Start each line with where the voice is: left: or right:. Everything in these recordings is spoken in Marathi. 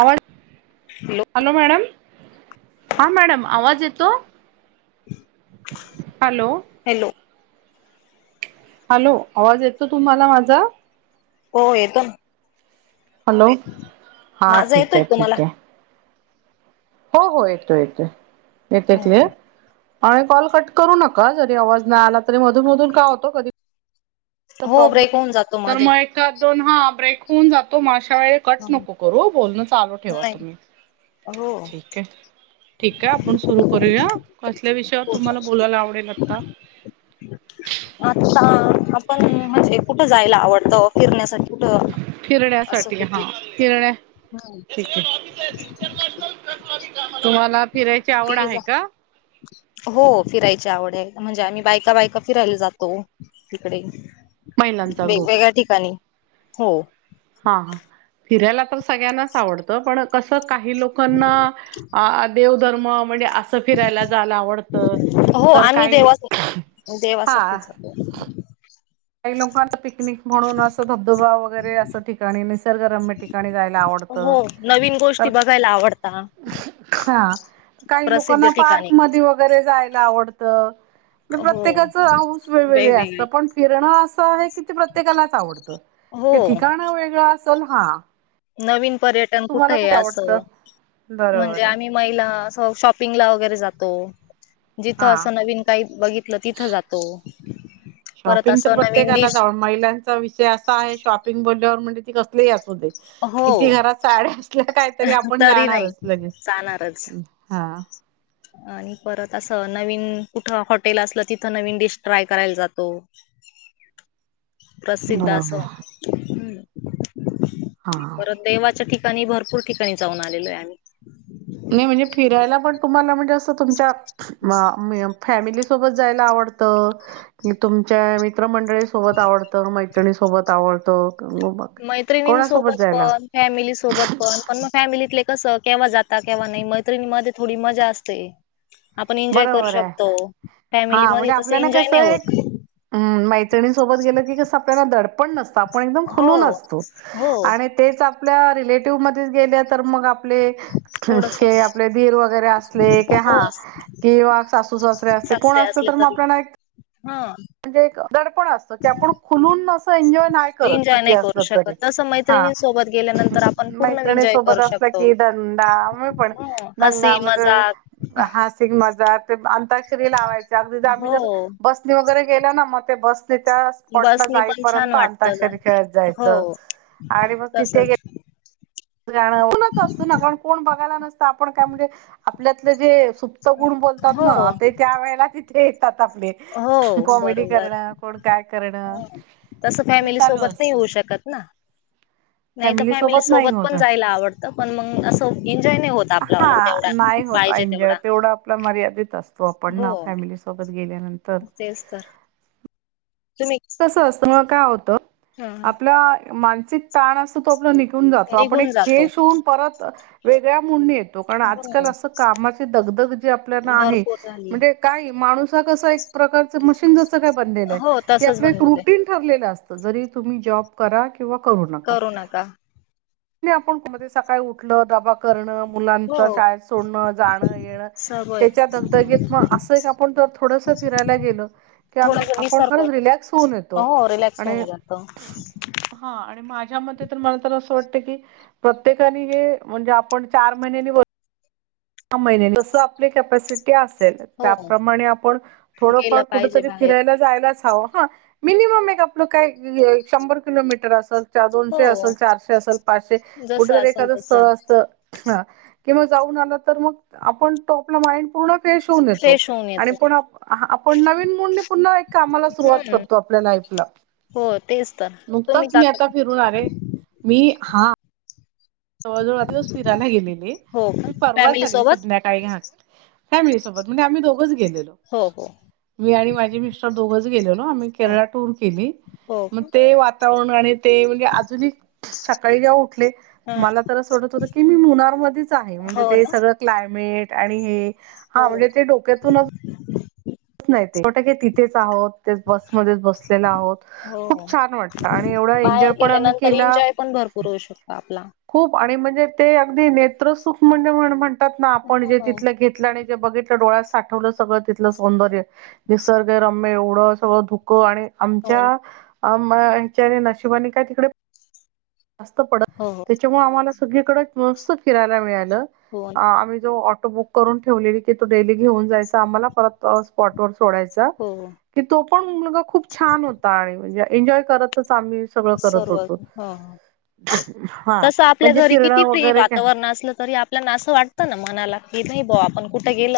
right: अळ हॅलो मॅडम हा मॅडम आवाज येतो हॅलो
left: हॅलो
right: हॅलो आवाज येत तो तुम्हाला माझा
left: हो येतो ना
right: हॅलो हा
left: माझा
right: ठीक
left: येतोय
right: आहे
left: तुम्हाला
right: ठीक आहे हो हो येतो येतो येते क्लिअर आणि कॉल कट करू नका जरी आवाज नाही आला तरी मधून मधून का होतो कधी
left: हो
right: ॉब्ले
left: ब्रेक होऊन जातो
right: तर
left: मध्ये
right: मग ए दोन हा ब्रेक होऊन जातो म व कट नको करू बोलण चालू ठेवा
left: नाही
right: तुम्ही
left: हो
right: ठीक आहे ठीक आहे आपण सुरू करूया कसल्या विषयावर तुम्हाला बोलायला आवडेल आता
left: आता आपण म्हणजे कुठं जायला आवडतं फिरण्यासाठी उठ
right: फिरण्यासाठी हा फिरण्या ठीक आहे तुम्हाला फिरायची आवड
left: टीव्ही
right: आहे का
left: हो फिरायची आवड आहे म्हणजे आम्ही बायका बायका फिरायला जातो तिकडे
right: महिलांचा ग्रुप
left: वेगवेगळ्या ठिकाणी हो
right: सगळ्यांना आवडत पण क काही लोकांना देधर्म म्हणजे असं फिरायला जायला आवडत
left: हो
right: तर
left: आम्ही
right: काही
left: देवा
right: हा
left: देवासाठीच जातो
right: काही लोकांना पिकनिक म्हणून असं धबधबा वगैरे असं ठिकाणी रम्य ठिकाणी जायला आवडत
left: हो नवीन
right: तर
left: गोष्टी बघायला आवडता
right: ह काही
left: प्रसिद्ध
right: लोकांना
left: ठिकाणी
right: पार्क म वगैरे जाय
left: हो
right: प्रत्येकाच हस वेगग असत
left: वेगवेगळी
right: पण फिरणं असं आहे कि ते प्रत्येकालाच आवडत
left: हो
right: ते ठिकाण वेगळं असल हा
left: नवीन पर्यटन कुठे
right: तुम्हाला
left: आहे
right: आवडतं
left: असं म्हणजे
right: बरोबर आहे
left: आम्ही महिला शॉपिंगला वगैरे जातो जिथं
right: हा.
left: असं नवीन काही बघितलं तिथं जातो परत
right: शॉपिंग तर
left: असं नवीन
right: प्रत्येकाला
left: डिश
right: जाव महिलांचा विषय असा आहे शॉपिंग बोलल्यावर म्हणजे ती कसली अस
left: हो
right: किती घरात साड्या असल्या काहीतरी आपण
left: तरी नाही
right: जाणारच लगेच
left: जाणारच.
right: हा
left: आणि परत असं नवीन कुठ हॉटेल असलं तिथं नवीन डिश ट्राय करायला जातो प्रसिद्ध असो
right: बरोबर हा.
left: परत देवाच्या ठिकाणी भरपूर ठिकाणी जाऊन आलेलो आहे आम्ही
right: नाही म्हणजे फिरायला पण तुम्हाला म्हणजे असं तुमच्या फॅमिली सोबत जायला आवडत तुमच्या मित्रमंडळी सोबत आवडत म सोबत आवडतं क- मग
left: मैत्रिणीं
right: कोणासोबत
left: सोबत
right: जायला आवडतं?
left: पण फॅमिली सोबत पण पण मग फॅमिलीत कस केव्हा जाता केव्हा नाही मैत्रिणीमध्ये थोडी मजा असते आपण एन्जॉय करू
right: बरोबर आहे
left: शकतो फॅमिलीमध्ये तस एन्जॉय नाही होत
right: हम मैत्रिं सोबत गेलं की कसं आपल्याला दड णत आप
left: हो
right: एकुतो
left: हो
right: आपल्या रिलेटिव्ह मध्ये गेल्या तर मग आपले
left: थोडस
right: हे आपले धीर वगैरे असले क हा
left: हो
right: किंवा सासू सासरे असते कोण असते
left: असले
right: तर मग
left: तरी
right: आपल्याला एक
left: हा
right: म्हणजे एक दडपण असत की आपण खुलून अस एन्जॉय नाही करत
left: एन्जॉय
right: किती
left: नाही करू
right: असलं तरी
left: शकत तसं
right: हा
left: मैत्रिणी सोबत गेल्यानंतर आपण पूर्ण
right: मैत्रिणी
left: एन्जॉय करू
right: सोबत असला
left: शकतो
right: कि दंदा म पण
left: हो हसी
right: दंगा
left: मजाक
right: म्ह हसिक मजा ते अंताक्षरी लावायच अगदी आम्ही
left: हो
right: जर बसनी वगैरे गेल ना मग ते बस त्या स्पॉटला
left: बसनी पण छान
right: जाईपर्यंत
left: वाटत
right: अंताक्षरी खेळ
left: हो
right: जायचं आणि मस तिथे गे
left: तसच
right: कोणच असतो ना कारण कोण बघायला नसत आपण काय म्हणजे आपल्यातलं जे सुप्त गुण बोलतात
left: हो
right: ना ते त्या वेळेला तिथे आपले
left: हो
right: कॉमेडी
left: बरोबर
right: करणं कोण काय करणं
left: हो. तसं
right: ते
left: फॅमिली
right: चालू
left: सोबत नाही
right: असत
left: येऊ शकत ना नाही तर फॅमिली सोबत पण जायला आवडतं पण मग असं एन्जॉय नाही होत आपल्याला तेवढा पा
right: ज तेवढा आपला मर्यादित असतो आपण ना फॅमिलीसोबत गे
left: तेस्तर
right: कस असतं म काय होत
left: हां हां.
right: आपला मानसिक ताण असत तो आपला जातो आपण
left: निघून
right: एक
left: जातो.
right: फेस होऊन परत वेगळ्या मुं येतो कारण आजकाल
left: हम्म
right: असं कामाचे दगदग जे आपल्याला आहे
left: भरपूर झाली.
right: म्हणजे काही माणूस ह कस प्रकारच त क ू
left: हो तसच बनलेलं आहे.
right: नका आप सकाळी उलबा कर मुलां
left: हो.
right: शाळेत सोड जाण येण
left: सवय
right: त्याच्या दगदगीत अस आपण थोडस ला गे
left: थोडस
right: आप
left: विसर पण
right: खक् होऊन येतो
left: हो रिलॅक्स होऊन जातं.
right: हा आणि माझ्या म तर मला तर अस क प्रत्येकाने हे म्हणजे आपण चार महिन्यानी सहा महिने जस आपले कॅपॅसिटी असेल
left: हो.
right: त्याप्रमाणे आपण थोडफार
left: गेलं पाहिजे
right: कुठरी
left: बाहेर.
right: फिरायला जायलाच हवं ह मिनिमम एक आपलं काय शंभर किलोमीटर असेल
left: हो.
right: दोनशे असेल चारशे असल पाचशे
left: जसं
right: कुठेतरी
left: असेल
right: एखादं
left: तसं
right: स्थळ असत ह किंवा जाऊन आला तर मग आपण तो आपला माइंड पूर्ण शऊन येतो
left: फ्रेश होऊन
right: आणि
left: येतो.
right: पण आपण नवीन मुंडे पुन्हा एक कामाला सुरुवात
left: हम्म.
right: करतो आपल्या लाईफला
left: हो तेच तर तुम्ही
right: नुकताच
left: ज
right: मी आता फिरून आले मी हा जवळजवळ दिवस फिरायला गेलेले
left: हो का
right: मी परवा
left: फॅमिली
right: चाली
left: सोबत?
right: संध्याकाळी घ फॅमिली सोबत म्हणजे आम्ही दोघच गेलेलो
left: हो हो.
right: मी आणि माझी मिस्टर दोघच गेलो ना आ
left: हो
right: केरळ टूर केली
left: हो.
right: मग
left: का?
right: ते आणि ते म्हणजे अजूनही सकाळी जेव्हा उठले
left: हां.
right: मला तर असं वाटत होतं की मी मुनारमध्येच आहे म्हणजे
left: हो
right: ते
left: ना
right: सगळं क्लायमेट आणि हे
left: हो
right: हा म्ह ते डोक्यातूनच नाही ोटंक तिथेच आहोत बसमध्येध्येच बसलेला आहोत
left: हो
right: खूप छान वाटला आणि एवढा एन्जॉय पण आम्ही केला
left: भररू शकतो आपला.
right: खूप आणि म्हणजे ते अगदी नेत्रसुख म्हणजे म्हणतात ना आपण
left: हो
right: जे तिथलं घेतलं आणि. े बघितलं डोळ्यात साठवलं सगळं तिथल. सौंदर्य निसर्ग रम्य एवढं सगळं धुकं आणि आमच्या
left: हो
right: अ हच्या नशिबाने काय तिकडे. जास्त पडत
left: हो
right: त्याच्यामुळे आम्हाला सगळीकडे मस्त फिरायला मिळालं
left: हो
right: आम्ही जो बुक करून ठेवलेली की तू डेली घेऊन जायच आम्हाला परत स्पॉटवर. सोडायचा
left: हो
right: की तो पण मुलगा खूप छान होता आणि म्हणज एन्जॉय करतच. आम्ही सगळ करत
left: सर्व
right: होतो.
left: हो हो
right: हा
left: तसं आपल्या
right: म्हणजे
left: घरी किती
right: फिरणं
left: फि
right: वगैरे
left: वातावरण असलं तरी आपल्याना असं वाटतं ना मना. नाहीब्यां आपण कुठे गेल.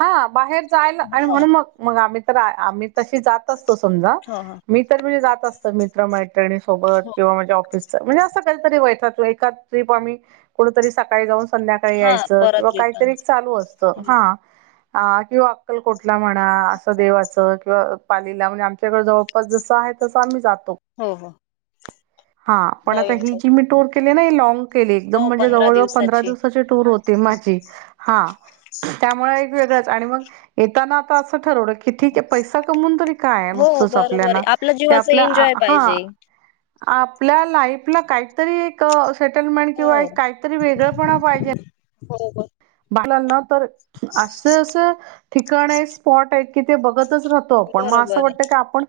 right: हा बाहेर जायला आणि
left: ह
right: म्हणून मग मग आम्ही. तर आम्ही तशी जात असतो समजा
left: हो हो
right: मी तर म्हे जात असत मित्र मा. मैत्रीणी सोबत
left: हो
right: किंवा माझे ऑफिसच म्हणजे असं कधतरी वतात एका ट्रिप आम्ही कुतरी सकाळी जाऊन संध्याकाळी
left: हा
right: यायचं किंवा
left: परत
right: काय.
left: रिटर्न
right: चालु असत हा किव्हा अक्कलकोट कठ. म्हणा असं देवाच किंवा पालीला म्हणजे आमच्याकडे जवळपास जसं आहे तसं आम्ही जातो.
left: हो हो.
right: हा पण आता
left: नवीन
right: ही
left: काही
right: जी मी टूर केली ना लँग. केली एकदंम
left: हो
right: म्हणजे
left: पंधरा
right: जवळ जवळ पंधरा दिवसाची टूर होती माजी हा त्यामुळे. ग येता आता. ठरव की ठीक आहे पैसा कमवून तरी काय
left: हो
right: नुसतंच
left: बरोबर आहे
right: आपल्याना
left: आपल्या जीवाचा
right: आपल्या
left: एन्जॉय
right: हा.
left: [inaudible]
right: आपल्या लाईफला काहीतरी एक. सेटलमेंट
left: हो
right: किंवा काहीतरी वेगळं पण पाहिजे.
left: हो बर.
right: तर अस अस ठिकाण आहे स्पॉट कि ते बघत. रातो अस
left: बरोबर आहे
right: वाट आपण.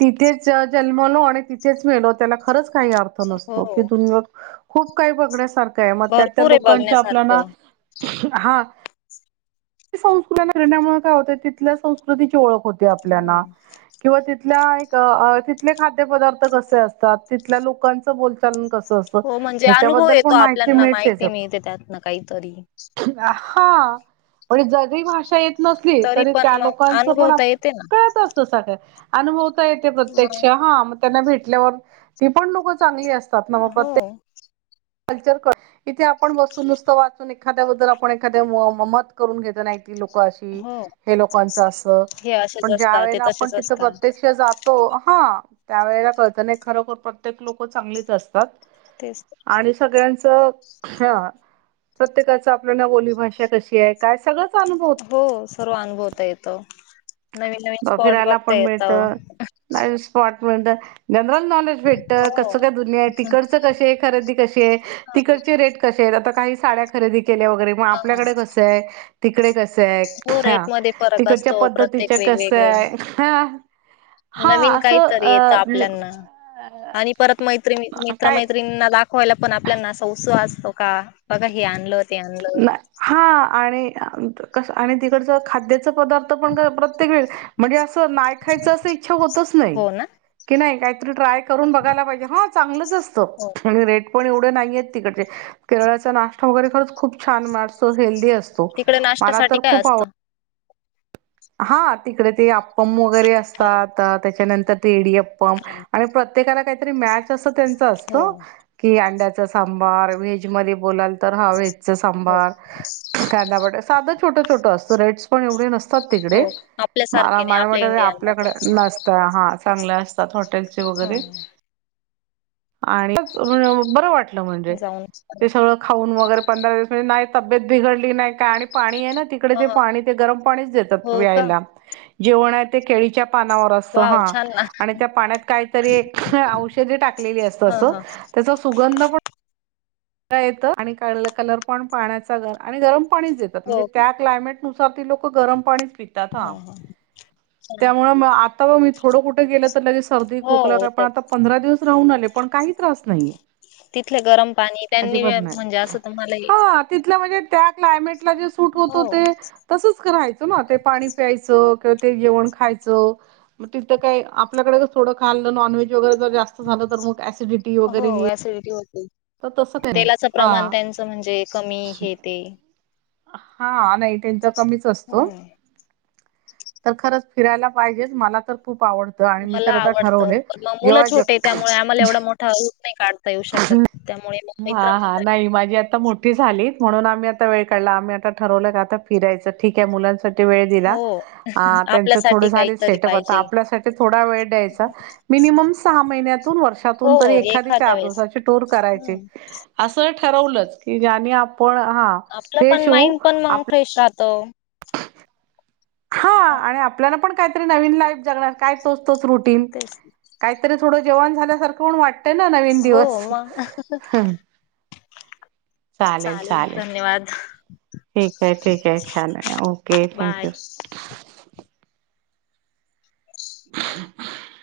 right: तिथेच जन्मलो आणि तिथेच मेलो त्याला खरंच काही अर्थ
left: हो
right: नसतो की तुम्ही. खूप काही बघण्यासारखं आहे मग त्या त्या
left: भरपूर आहे
right: लोकांच्या आपल्याला.
left: बघण्यासारखं
right: हा. संस्कृतीण्यामुळे काय होत तिथल्या संस्कृतीची ओळख होते आपल्याना
left: हम्म.
right: किंवा त. तिथ तिथले खाद्य पदार्थ कसे असतात तिथल्या लोकांचं बोलचालन कस.
left: हो म्हणजे अनुभव
right: हच्याबद्दल
left: येतो
right: पण माहिती
left: आपल्याना
right: मिळ त्याच.
left: माहिती मिळते त्यातन काहीतरी
right: हा म्हणजे जरी भाषा येत. नसली तरी
left: पण
right: त्या
left: मग
right: लोकांच पण
left: अनुभवता येते ना
right: कळत असत सगळ अनुभव. प्रत्यक्ष
left: मग
right: हा मग त्यांना भेटल्यावर ती पण लोक चांगली असात.
left: हो.
right: कल्चर क इथे आपण बसून नुसतं वाचून एखाद्या बद्दल आपण एखाद्या मत करून घेत नाही. लोक अशी
left: हो
right: हे लोकांच असं.
left: हे असेच
right: पण ज्या
left: असतात ते
right: वेळेला आपण
left: तसेच
right: तिथं
left: असतात
right: प्रत्यक्ष जातो हा. त्यावेेळेला कळतना खरोखर प्रत्येक लोक चांगलीच असतात.
left: तेच. तर.
right: आणि सगळ्यांचं ह प्रत्येकाच आपल्याला बोलीभाषा कशी आहे काय. सगळंच अनुभवत.
left: हो सर्व अनुभवता येत. नवीन नवीन स्पॉट
right: फिरायला
left: बघता
right: पण मिळत स्पॉट मिळत गरा. भे क
left: हो हां.
right: कायु तड क खरेदी कशी आहे तड रेट क आ. साड्या खरेदी केल्या वगैरे मग आपल्याकडे कस आहे तिकडे कसं आहे
left: हो रेट
right: हा.
left: मध्ये फरक
right: तिकडच्या
left: असतो प्रत्येक
right: पद्धतीच्या कस
left: वेगवेगळे
right: आहे ह.
left: नवीन काहीत येतं आपल्याना. आणि परत मैत्री
right: अ
left: मित्र
right: काय
left: मैत्रीणीना दाख होयला पण आपल्याना सौस असतो का बघा हे आणलं. ते आणलं
right: हा आणि कस आणि तिकडचं खाद्याचं पदार्थ पण प्रत्येक वे म्हणजे असं नाही खायचं अस इच्छा होतच नाही.
left: हो ना
right: की नाही काहीतरी ट्राय करून बघायला पाहिजे हा चांगलंच असतं
left: हो
right: आणि रेट पण एवढे नाहीय तिकडचे केरळचा नाश्ता वगैरे खरंच खूप छान मारतो हेल्दी असतो.
left: तिकडे
right: मला
left: नाश्त्यासाठी
right: तर
left: काय
right: खूप आवड
left: असतं.
right: हा तिकडे ते अप्पम वगैरे
left: हो
right: असतात. त्याच्यानंतर येडी अप्पम आणि प्र प्रत्येकाला काहीतरी मॅच अस त्यांच असत
left: हो
right: की अंड्याच सांबार व्हेजमध्ये बोलाल. तर हा व्हेजच
left: हो
right: सांबार कांदा बटाटा साधं छोटं छोटं असतं रेट्स पण एवढे नसतात. तिकडे
left: हो आपल्यासारखे नाही
right: मला-मला
left: आपल्या
right: म्ह आपल्याकडे
left: इंडियनमध्ये
right: नसत. हा चांगल असत. हॉटेलचे वगैरे
left: हा
right: आणि बर वाटतं म्हणजे
left: जाऊन
right: ते सगळं खाऊन वगैरे पंधरा दिवस नाही तब्बेत बिडली नाही. आणि पाणी तेन तिकडे
left: ह
right: पाणी ते गरम पाणी देतात
left: हो का
right: प्यायला जेवण केळीच्या पानावर असत
left: वाव
right: हा
left: छान ना
right: आणि त्या पाण्यात काहीतरी औषधे टाकलेली असत
left: ह
right: अस
left: ह
right: त्याचा सुगंध पण
left: [inaudible]
right: येत आणि काढ कलर पण पाण्याचा आणि गरम पाणीच देतात म्हणजे
left: हो का
right: त्या क्लायमेट ती लोक सुद्धा गरम पाणीच पितात.
left: हा हा छान.
right: त्यामुळं मग आप आता ब मी थोडं कुठं गेलं तर लगेच सर्दी खोकला
left: हो
right: काय पण
left: तर
right: आता पंधरा दिवस राहून आले पण काही त्रास नाही.
left: तिथले गरम पाणी त्यांनी
right: अजिबात
left: म्हणजे
right: नाही
left: असं तुम्हाला हे-
right: हा तिथल म्हणजे त्या क्लामेटला जे सूट होतो
left: हो
right: ते तसं राहायचं नां ते पाणी प्यायचं किंवा ते जेवण खायच तिथ काय आपल्याकडे थोडं खाल नॉनव्हेज शुगर जर जास्त झालं तर मग ऍसिडिटी वगैरे येईल. तर तसं काय नाही
left: तेलाच प्रमाण
right: हा
left: त्यांचं म्हणजे कमी हे ते
right: हा नाही त्यांचा कमीच असतो.
left: हम्म
right: तर खरंच फिरायला पाहिजेच मला तर खूप आवडत आणि मी
left: मला
right: तर आता
left: आवडतं
right: ठरवले
left: पण मग मुलं
right: जेव्हा
left: छोटे त्यामुळे आम्हाला
right: ज
left: एवढा मोठा रूट नाही काढता येऊ शकत. त्यामुळे मग मित्र
right: हा-हा
left: मैत्रिणी
right: नाही माझी आता मोठी झालीत. म्हणून आम्ही आता वेळ काढला आम्ही आता ठरवलं का आता फिरायचं ठीक आहे मुलांसाठी वेळ दिला.
left: हो
right: हा त्यांच थोड
left: आपल्यासाठी
right: झाले
left: काहीतरी
right: सेटअप आता
left: पाहिजे
right: आपल्यासाठी थोडा वेळ द्यायचा मिनिमम सहा महिन्यात व
left: हो
right: वर्षातून तरी एखादी
left: एखाद्या वेळेस
right: टूर करायची
left: हम्म.
right: अस ठरवलंच कि ज्याने आपण पण हा
left: आपलं पण
right: फ्रेश होऊ
left: माइंड पण मग
right: आप
left: फ्रेश राहतं.
right: हा आणि आपल्याला पण काहीतरी नवीन लाईफ जगणार काय तोच तोच रुटीन
left: तेच.
right: काहीतरी थोड जेवाण झाल्यासारखं पण वाटतंय. आहे ना नवीन
left: हो
right: दिवस
left: मग चालेल धन्यवाद
right: ठीक आहे-ठीक आहे छान आहे. Okay thank
left: bye.
right: यू [inaudible]